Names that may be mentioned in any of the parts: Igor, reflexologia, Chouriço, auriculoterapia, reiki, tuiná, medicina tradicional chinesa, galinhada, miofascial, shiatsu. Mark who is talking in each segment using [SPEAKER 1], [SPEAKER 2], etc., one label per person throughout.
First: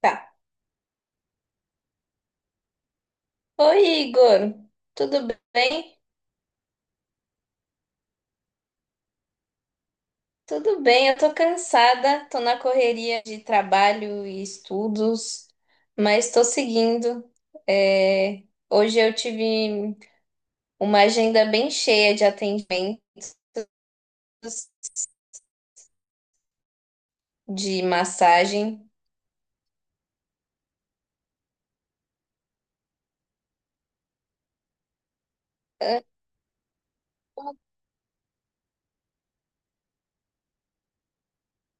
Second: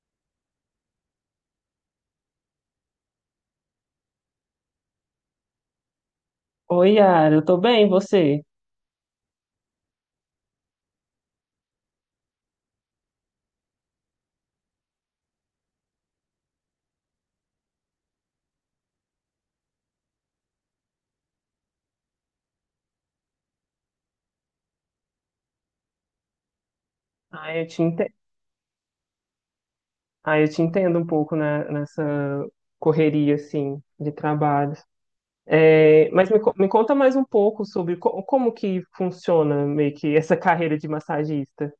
[SPEAKER 1] Tá. Oi, Igor. Tudo bem?
[SPEAKER 2] Oi, Yara, eu tô bem, e você?
[SPEAKER 1] Tudo bem, eu tô cansada, tô na correria de trabalho e estudos, mas tô seguindo. É, Hoje eu tive uma agenda bem cheia de atendimentos,
[SPEAKER 2] Ah, eu te
[SPEAKER 1] de
[SPEAKER 2] entendo,
[SPEAKER 1] massagem.
[SPEAKER 2] ah, eu te entendo um pouco, né, nessa correria, assim, de trabalho.
[SPEAKER 1] Ah.
[SPEAKER 2] É, mas me conta mais um pouco sobre como que funciona meio que essa carreira de massagista.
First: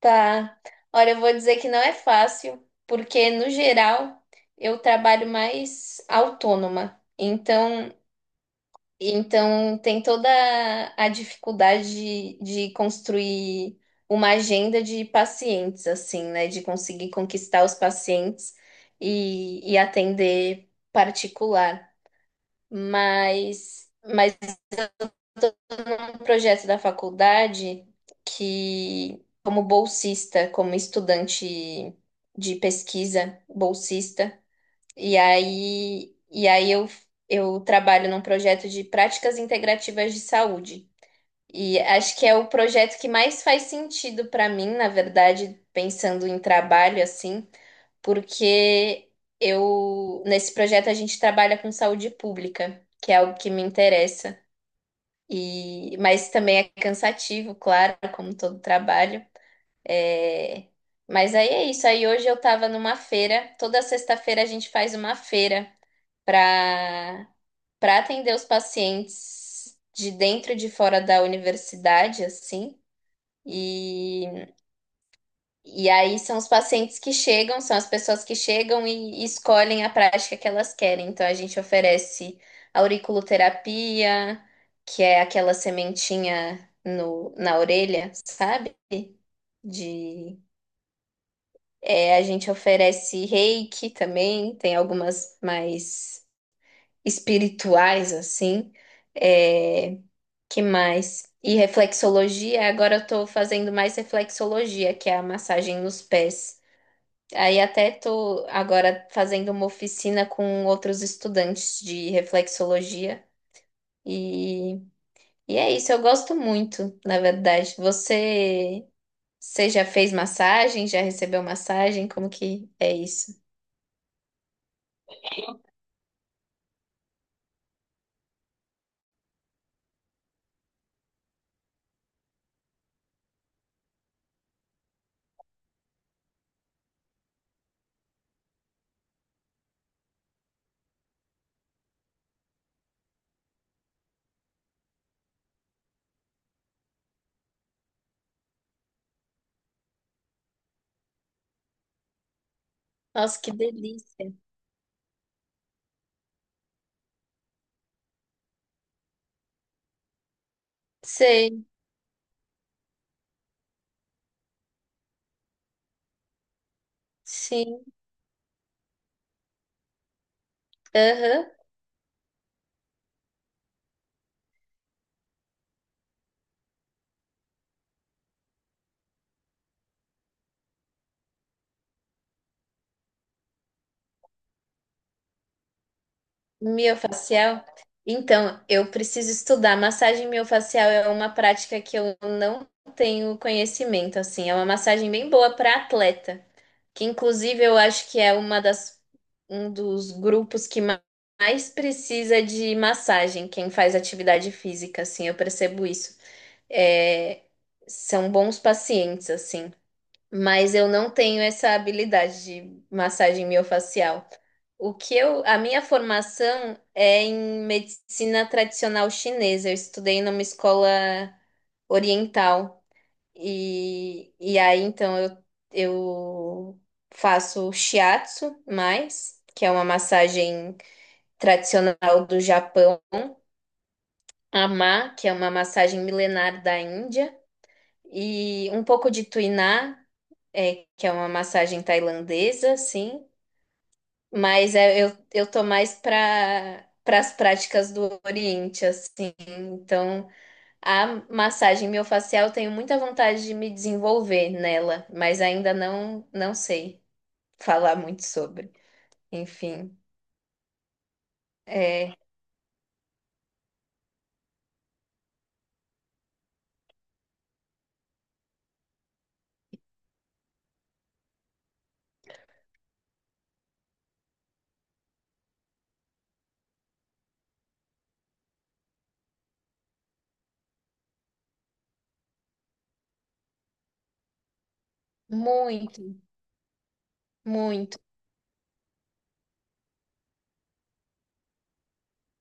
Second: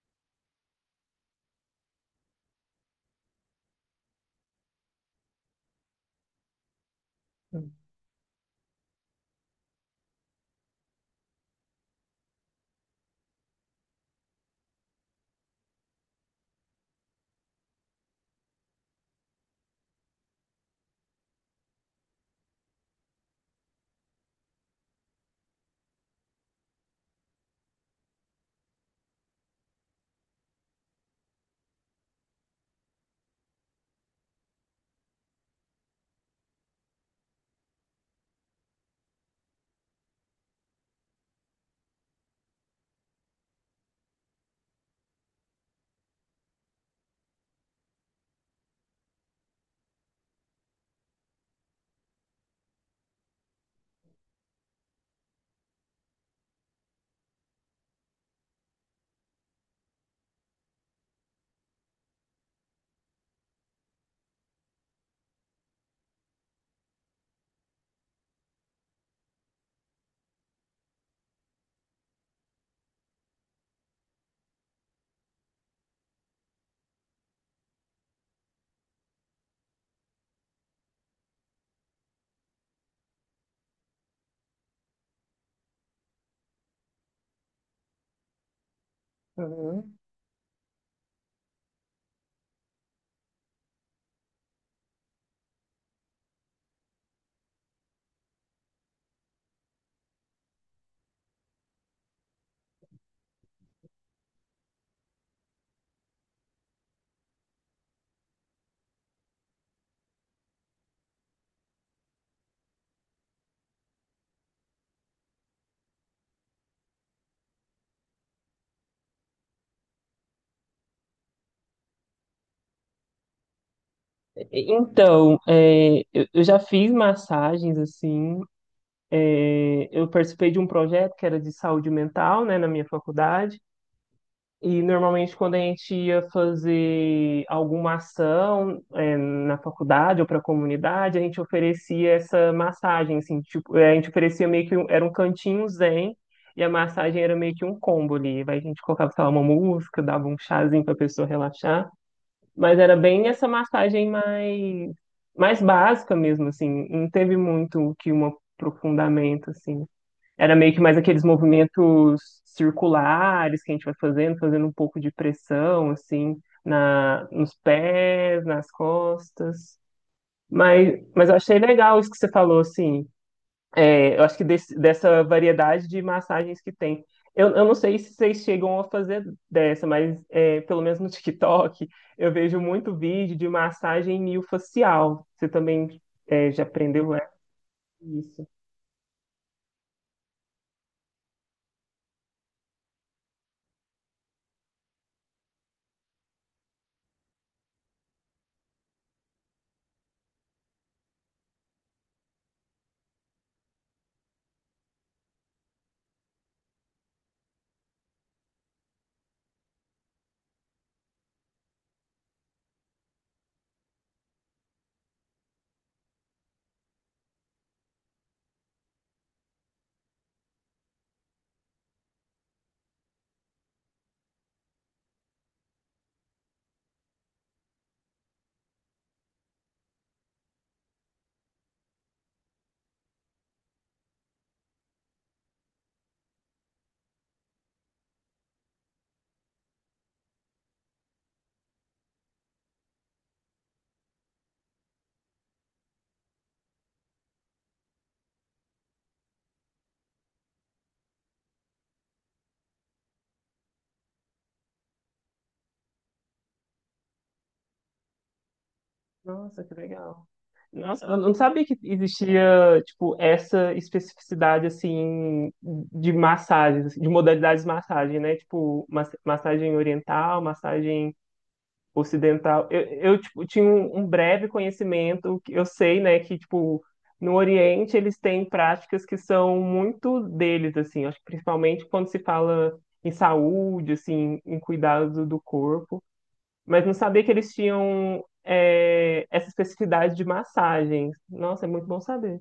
[SPEAKER 1] Tá. Olha, eu vou dizer que não é fácil, porque no geral eu trabalho mais autônoma. Então, tem toda a dificuldade de construir uma agenda de pacientes, assim, né? De conseguir conquistar os pacientes e atender particular. Mas é um projeto da faculdade que, como bolsista, como estudante de pesquisa, bolsista, e aí eu trabalho num projeto de práticas integrativas de saúde. E acho que é o projeto que mais faz sentido para mim, na verdade, pensando em trabalho assim, porque eu nesse projeto a gente trabalha com saúde pública, que é algo que me interessa. E mas também é cansativo, claro, como todo trabalho. É, mas aí é isso. Aí hoje eu estava numa feira. Toda sexta-feira a gente faz uma feira para para atender os pacientes de dentro e de fora da universidade, assim. E, e aí são os pacientes que chegam, são as pessoas que chegam e escolhem a prática que elas querem. Então a gente oferece auriculoterapia, que é aquela sementinha no, na orelha, sabe?
[SPEAKER 2] Uhum.
[SPEAKER 1] De, é, a gente oferece reiki também, tem algumas mais espirituais, assim. É, que mais? E reflexologia, agora eu tô fazendo mais reflexologia, que é a massagem nos pés. Aí até tô agora fazendo uma oficina com outros estudantes de reflexologia. E, e é isso, eu gosto muito, na verdade. Você já fez massagem? Já recebeu massagem? Como que é isso?
[SPEAKER 2] Então, é, eu já fiz massagens, assim, é, eu participei de um projeto que era de saúde mental, né, na minha faculdade. E normalmente quando a gente ia fazer alguma ação, é, na faculdade ou para a comunidade, a gente oferecia essa massagem, assim, tipo, é, a gente oferecia meio que um, era um cantinho zen, e a massagem era meio que um combo ali. Aí a gente colocava, sei lá, uma música, dava um chazinho para a pessoa relaxar, mas era bem
[SPEAKER 1] Nossa,
[SPEAKER 2] essa
[SPEAKER 1] que
[SPEAKER 2] massagem
[SPEAKER 1] delícia.
[SPEAKER 2] mais básica mesmo, assim, não teve muito que um aprofundamento, assim. Era meio que mais aqueles
[SPEAKER 1] Sei,
[SPEAKER 2] movimentos circulares que a gente vai fazendo, fazendo um pouco de pressão, assim, nos
[SPEAKER 1] sim.
[SPEAKER 2] pés, nas costas. Mas eu
[SPEAKER 1] Aham.
[SPEAKER 2] achei legal isso que você falou, assim. É, eu acho que dessa variedade de massagens que tem. Eu não sei se vocês chegam a fazer dessa, mas é, pelo menos no TikTok eu vejo muito vídeo de massagem miofacial. Você também, é, já aprendeu essa?
[SPEAKER 1] Miofacial?
[SPEAKER 2] Isso?
[SPEAKER 1] Então, eu preciso estudar. Massagem miofacial é uma prática que eu não tenho conhecimento, assim. É uma massagem bem boa para atleta, que inclusive eu acho que é uma das, um dos grupos que mais precisa de massagem, quem faz atividade física, assim, eu percebo isso. É, são bons pacientes, assim. Mas eu não tenho essa habilidade de massagem miofacial. O que eu, a minha formação é em medicina tradicional chinesa. Eu estudei numa escola oriental e aí então eu faço shiatsu mais, que é uma massagem tradicional do Japão, ama, que é uma massagem milenar da Índia, e um pouco de tuiná, é, que é uma massagem tailandesa, sim. Mas é, eu tô mais para as práticas do Oriente, assim. Então, a massagem miofascial, eu tenho muita vontade de me desenvolver nela, mas ainda não sei falar muito sobre.
[SPEAKER 2] Nossa, que
[SPEAKER 1] Enfim,
[SPEAKER 2] legal. Nossa, eu não sabia que
[SPEAKER 1] é
[SPEAKER 2] existia, tipo, essa especificidade, assim, de massagens, assim, de modalidades de massagem, né? Tipo, mas- massagem oriental, massagem ocidental. Eu, tipo, tinha um breve conhecimento, que eu sei, né, que, tipo, no Oriente eles têm práticas que são muito deles, assim, acho que principalmente quando se fala em saúde, assim, em cuidado do corpo.
[SPEAKER 1] muito,
[SPEAKER 2] Mas não sabia que eles
[SPEAKER 1] muito.
[SPEAKER 2] tinham, é, essa especificidade de massagens. Nossa, é muito bom saber.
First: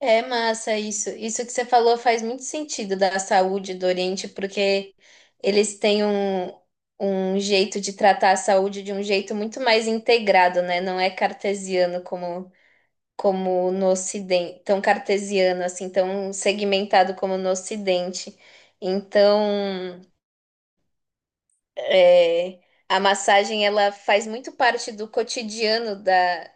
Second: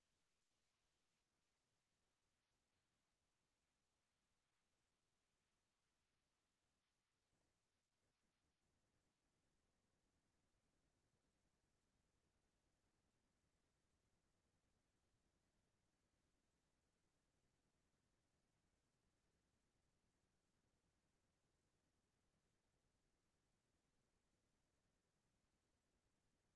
[SPEAKER 1] É massa isso. Isso que você falou faz muito sentido da saúde do Oriente, porque eles têm um, um jeito de tratar a saúde de um jeito muito mais integrado, né? Não é cartesiano como, como no Ocidente, tão cartesiano assim, tão segmentado como no Ocidente. Então, é, a massagem ela faz muito parte do cotidiano da,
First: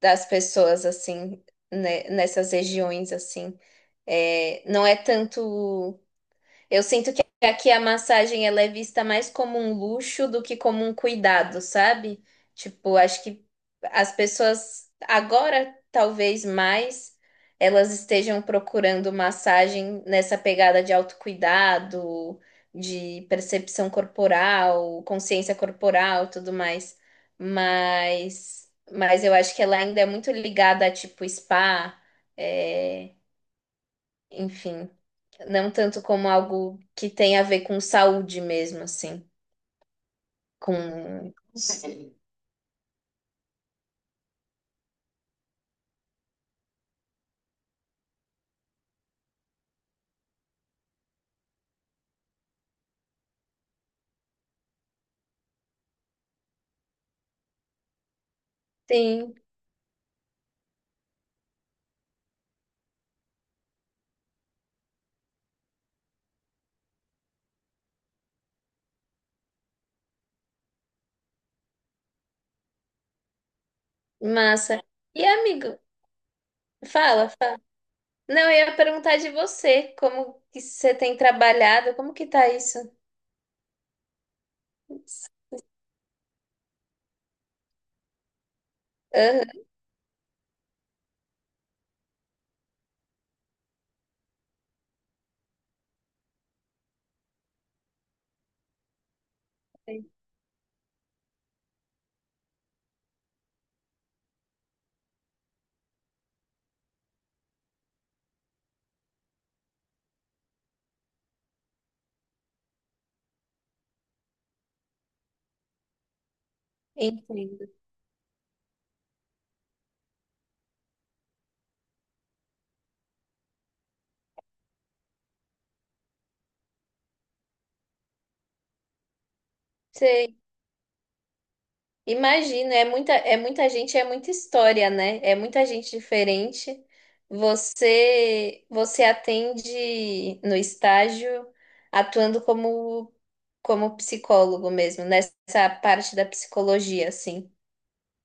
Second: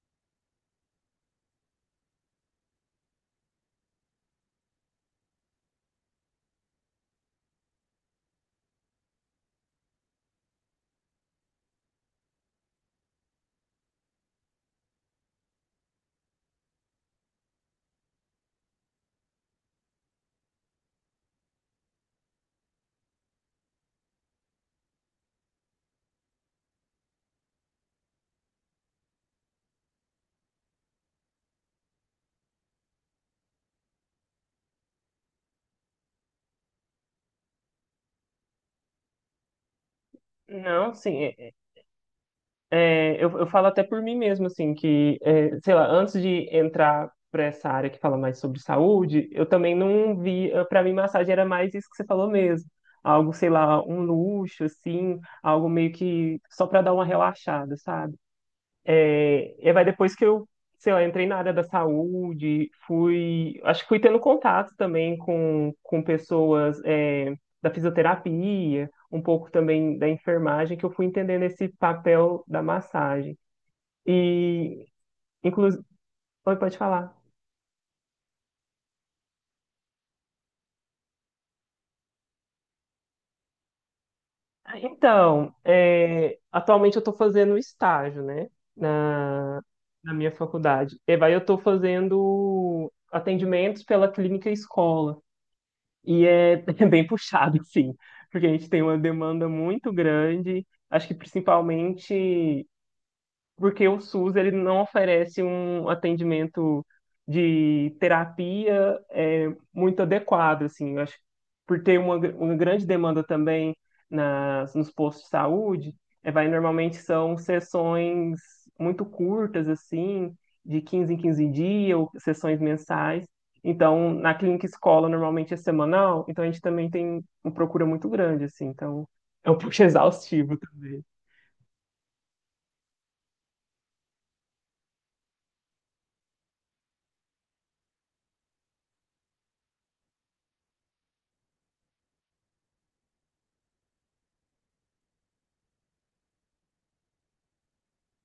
[SPEAKER 1] das pessoas assim, né? Nessas regiões assim. É, não é tanto. Eu sinto que aqui a massagem ela é vista mais como um luxo do que como um cuidado, sabe? Tipo, acho que as pessoas agora, talvez mais, elas estejam procurando massagem nessa pegada de autocuidado, de percepção corporal, consciência corporal, tudo mais. Mas eu acho que ela ainda é muito ligada a tipo spa. É, enfim, não tanto como algo que tem a ver com saúde mesmo, assim,
[SPEAKER 2] Não, sim,
[SPEAKER 1] com...
[SPEAKER 2] eu falo até por mim mesmo, assim, que, é, sei lá, antes de entrar para essa área que fala mais sobre saúde, eu também não via, para mim, massagem era mais isso que você falou mesmo, algo, sei lá, um luxo, assim, algo meio que só para dar uma relaxada, sabe?
[SPEAKER 1] Sim,
[SPEAKER 2] E vai depois que eu, sei lá, entrei na área da saúde, fui, acho que fui tendo contato também com pessoas, é, da fisioterapia, um pouco também da enfermagem, que eu fui entendendo esse papel da massagem.
[SPEAKER 1] massa.
[SPEAKER 2] E,
[SPEAKER 1] E amigo,
[SPEAKER 2] inclusive, oi, pode falar.
[SPEAKER 1] fala, fala. Não, eu ia perguntar de você, como que você tem trabalhado, como que tá isso?
[SPEAKER 2] Ah, então, é, atualmente eu estou fazendo estágio, né,
[SPEAKER 1] Aham,
[SPEAKER 2] na, na minha faculdade. E vai, eu estou fazendo atendimentos pela clínica escola. E é bem puxado, sim, porque a gente tem uma demanda muito grande, acho que principalmente porque o SUS, ele não oferece um atendimento de terapia, é, muito adequado, assim, eu acho, que por ter uma, gr- uma grande demanda também nos postos de saúde, é, vai normalmente são
[SPEAKER 1] entendo.
[SPEAKER 2] sessões muito curtas, assim, de 15 em 15 dias, ou sessões mensais. Então, na clínica escola, normalmente é semanal, então a gente também tem uma procura muito grande, assim, então é um pouco
[SPEAKER 1] Sei.
[SPEAKER 2] exaustivo também.
[SPEAKER 1] Imagino, é muita gente, é muita história, né? É muita gente diferente. Você atende no estágio atuando como, como psicólogo mesmo, nessa parte da psicologia, assim.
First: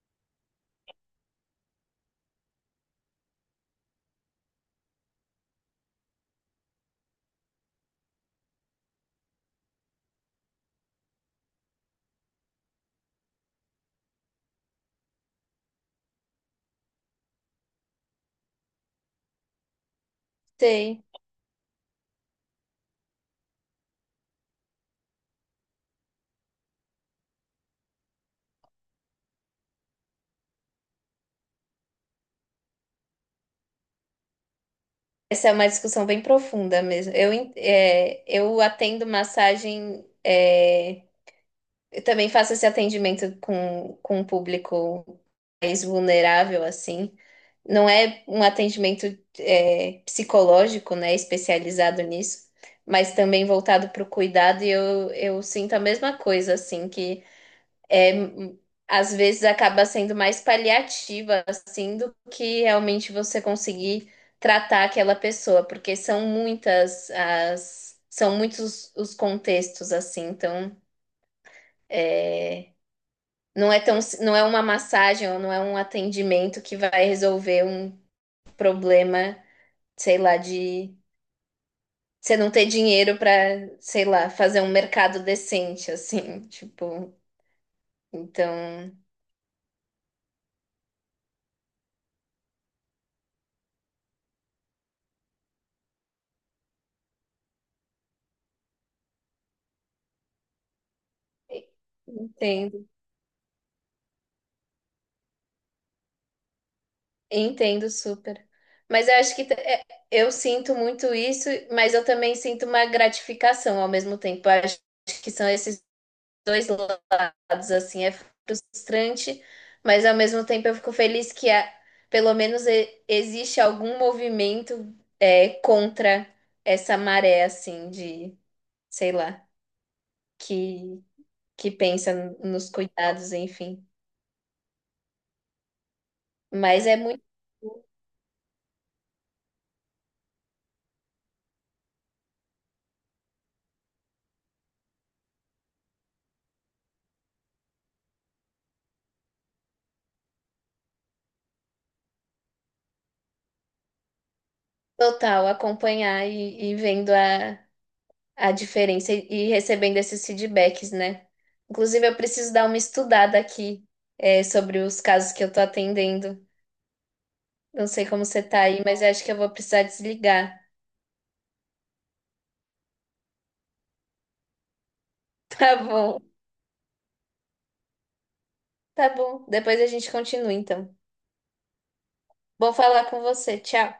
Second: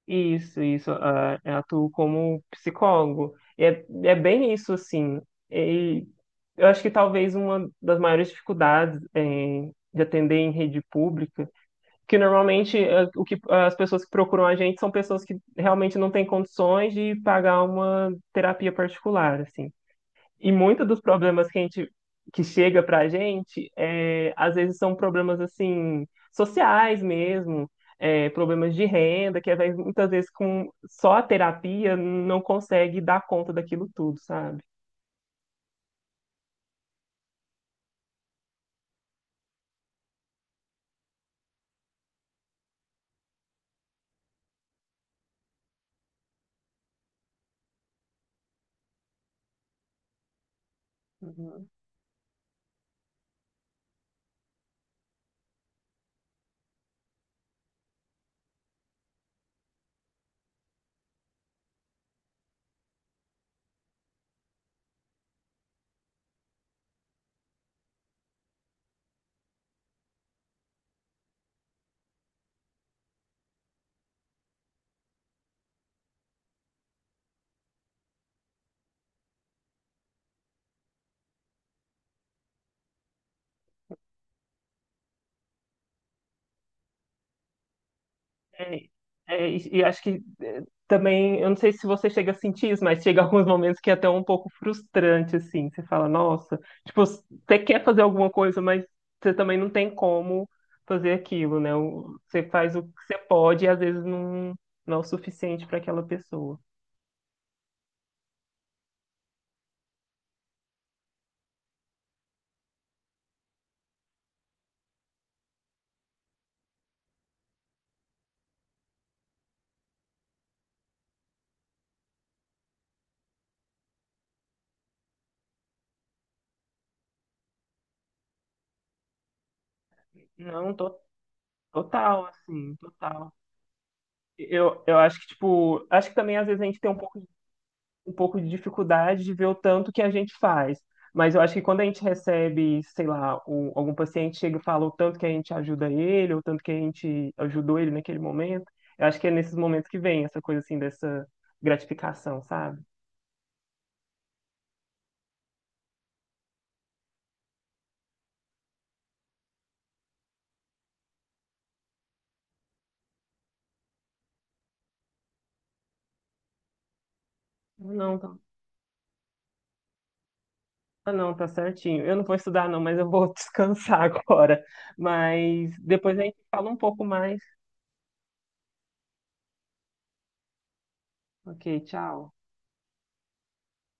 [SPEAKER 2] Isso, isso. Ah, eu atuo como psicólogo. E é, é bem isso, assim. E eu acho que talvez uma das maiores dificuldades em- de atender em rede pública, que normalmente, ah, o que, as pessoas que procuram a gente são pessoas que realmente não têm condições de pagar uma terapia particular, assim. E muitos dos
[SPEAKER 1] Sei.
[SPEAKER 2] problemas que a gente que chega pra gente, é, às vezes são problemas assim sociais mesmo, é, problemas de renda, que às vezes, muitas vezes com só a terapia não consegue dar conta daquilo tudo, sabe?
[SPEAKER 1] Essa é uma discussão bem profunda mesmo. Eu, é, eu atendo massagem, é, eu também faço esse atendimento com um público mais vulnerável, assim. Não é um atendimento é, psicológico, né,
[SPEAKER 2] Uhum.
[SPEAKER 1] especializado nisso, mas também voltado para o cuidado, e eu sinto a mesma coisa, assim, que é, às vezes acaba sendo mais paliativa, assim, do que realmente você conseguir tratar aquela pessoa, porque são muitas as, são muitos os contextos, assim, então. É, não é tão, si, não é uma massagem ou não é um atendimento que vai resolver um problema, sei lá, de você não ter dinheiro para, sei lá, fazer um mercado decente, assim, tipo,
[SPEAKER 2] É,
[SPEAKER 1] então,
[SPEAKER 2] é, e acho que é, também, eu não sei se você chega a sentir isso, mas chega alguns momentos que é até um pouco frustrante, assim. Você fala, nossa, tipo, você quer fazer alguma coisa, mas você também não tem como fazer aquilo, né? O- Você faz
[SPEAKER 1] entendo,
[SPEAKER 2] o que você pode e às vezes não, não é o suficiente para aquela pessoa.
[SPEAKER 1] entendo super. Mas eu acho que é, eu sinto muito isso, mas eu também sinto uma gratificação ao mesmo tempo. Eu acho que são esses dois lados, assim, é frustrante, mas ao mesmo tempo eu fico feliz pelo menos existe algum movimento é, contra essa maré, assim, de, sei lá,
[SPEAKER 2] Não,
[SPEAKER 1] que, que pensa
[SPEAKER 2] total,
[SPEAKER 1] nos
[SPEAKER 2] assim,
[SPEAKER 1] cuidados,
[SPEAKER 2] total.
[SPEAKER 1] enfim.
[SPEAKER 2] Eu acho que, tipo, acho que também às vezes a gente
[SPEAKER 1] Mas
[SPEAKER 2] tem um
[SPEAKER 1] é
[SPEAKER 2] pouco
[SPEAKER 1] muito
[SPEAKER 2] um pouco de dificuldade de ver o tanto que a gente faz. Mas eu acho que quando a gente recebe, sei lá, o- algum paciente chega e fala o tanto que a gente ajuda ele, ou o tanto que a gente ajudou ele naquele momento, eu acho que é nesses momentos que vem essa coisa assim dessa gratificação, sabe?
[SPEAKER 1] total acompanhar e vendo a diferença e recebendo esses feedbacks, né? Inclusive, eu preciso dar uma estudada aqui, é, sobre os casos que eu tô atendendo.
[SPEAKER 2] Ah,
[SPEAKER 1] Não sei
[SPEAKER 2] não,
[SPEAKER 1] como
[SPEAKER 2] tá.
[SPEAKER 1] você tá aí, mas eu acho que eu vou precisar desligar.
[SPEAKER 2] Ah, não, tá certinho. Eu não vou estudar, não, mas eu vou descansar agora. Mas
[SPEAKER 1] Tá
[SPEAKER 2] depois
[SPEAKER 1] bom,
[SPEAKER 2] a gente fala um pouco mais.
[SPEAKER 1] tá bom. Depois a gente continua, então.
[SPEAKER 2] Ok, tchau.
[SPEAKER 1] Vou falar com você. Tchau.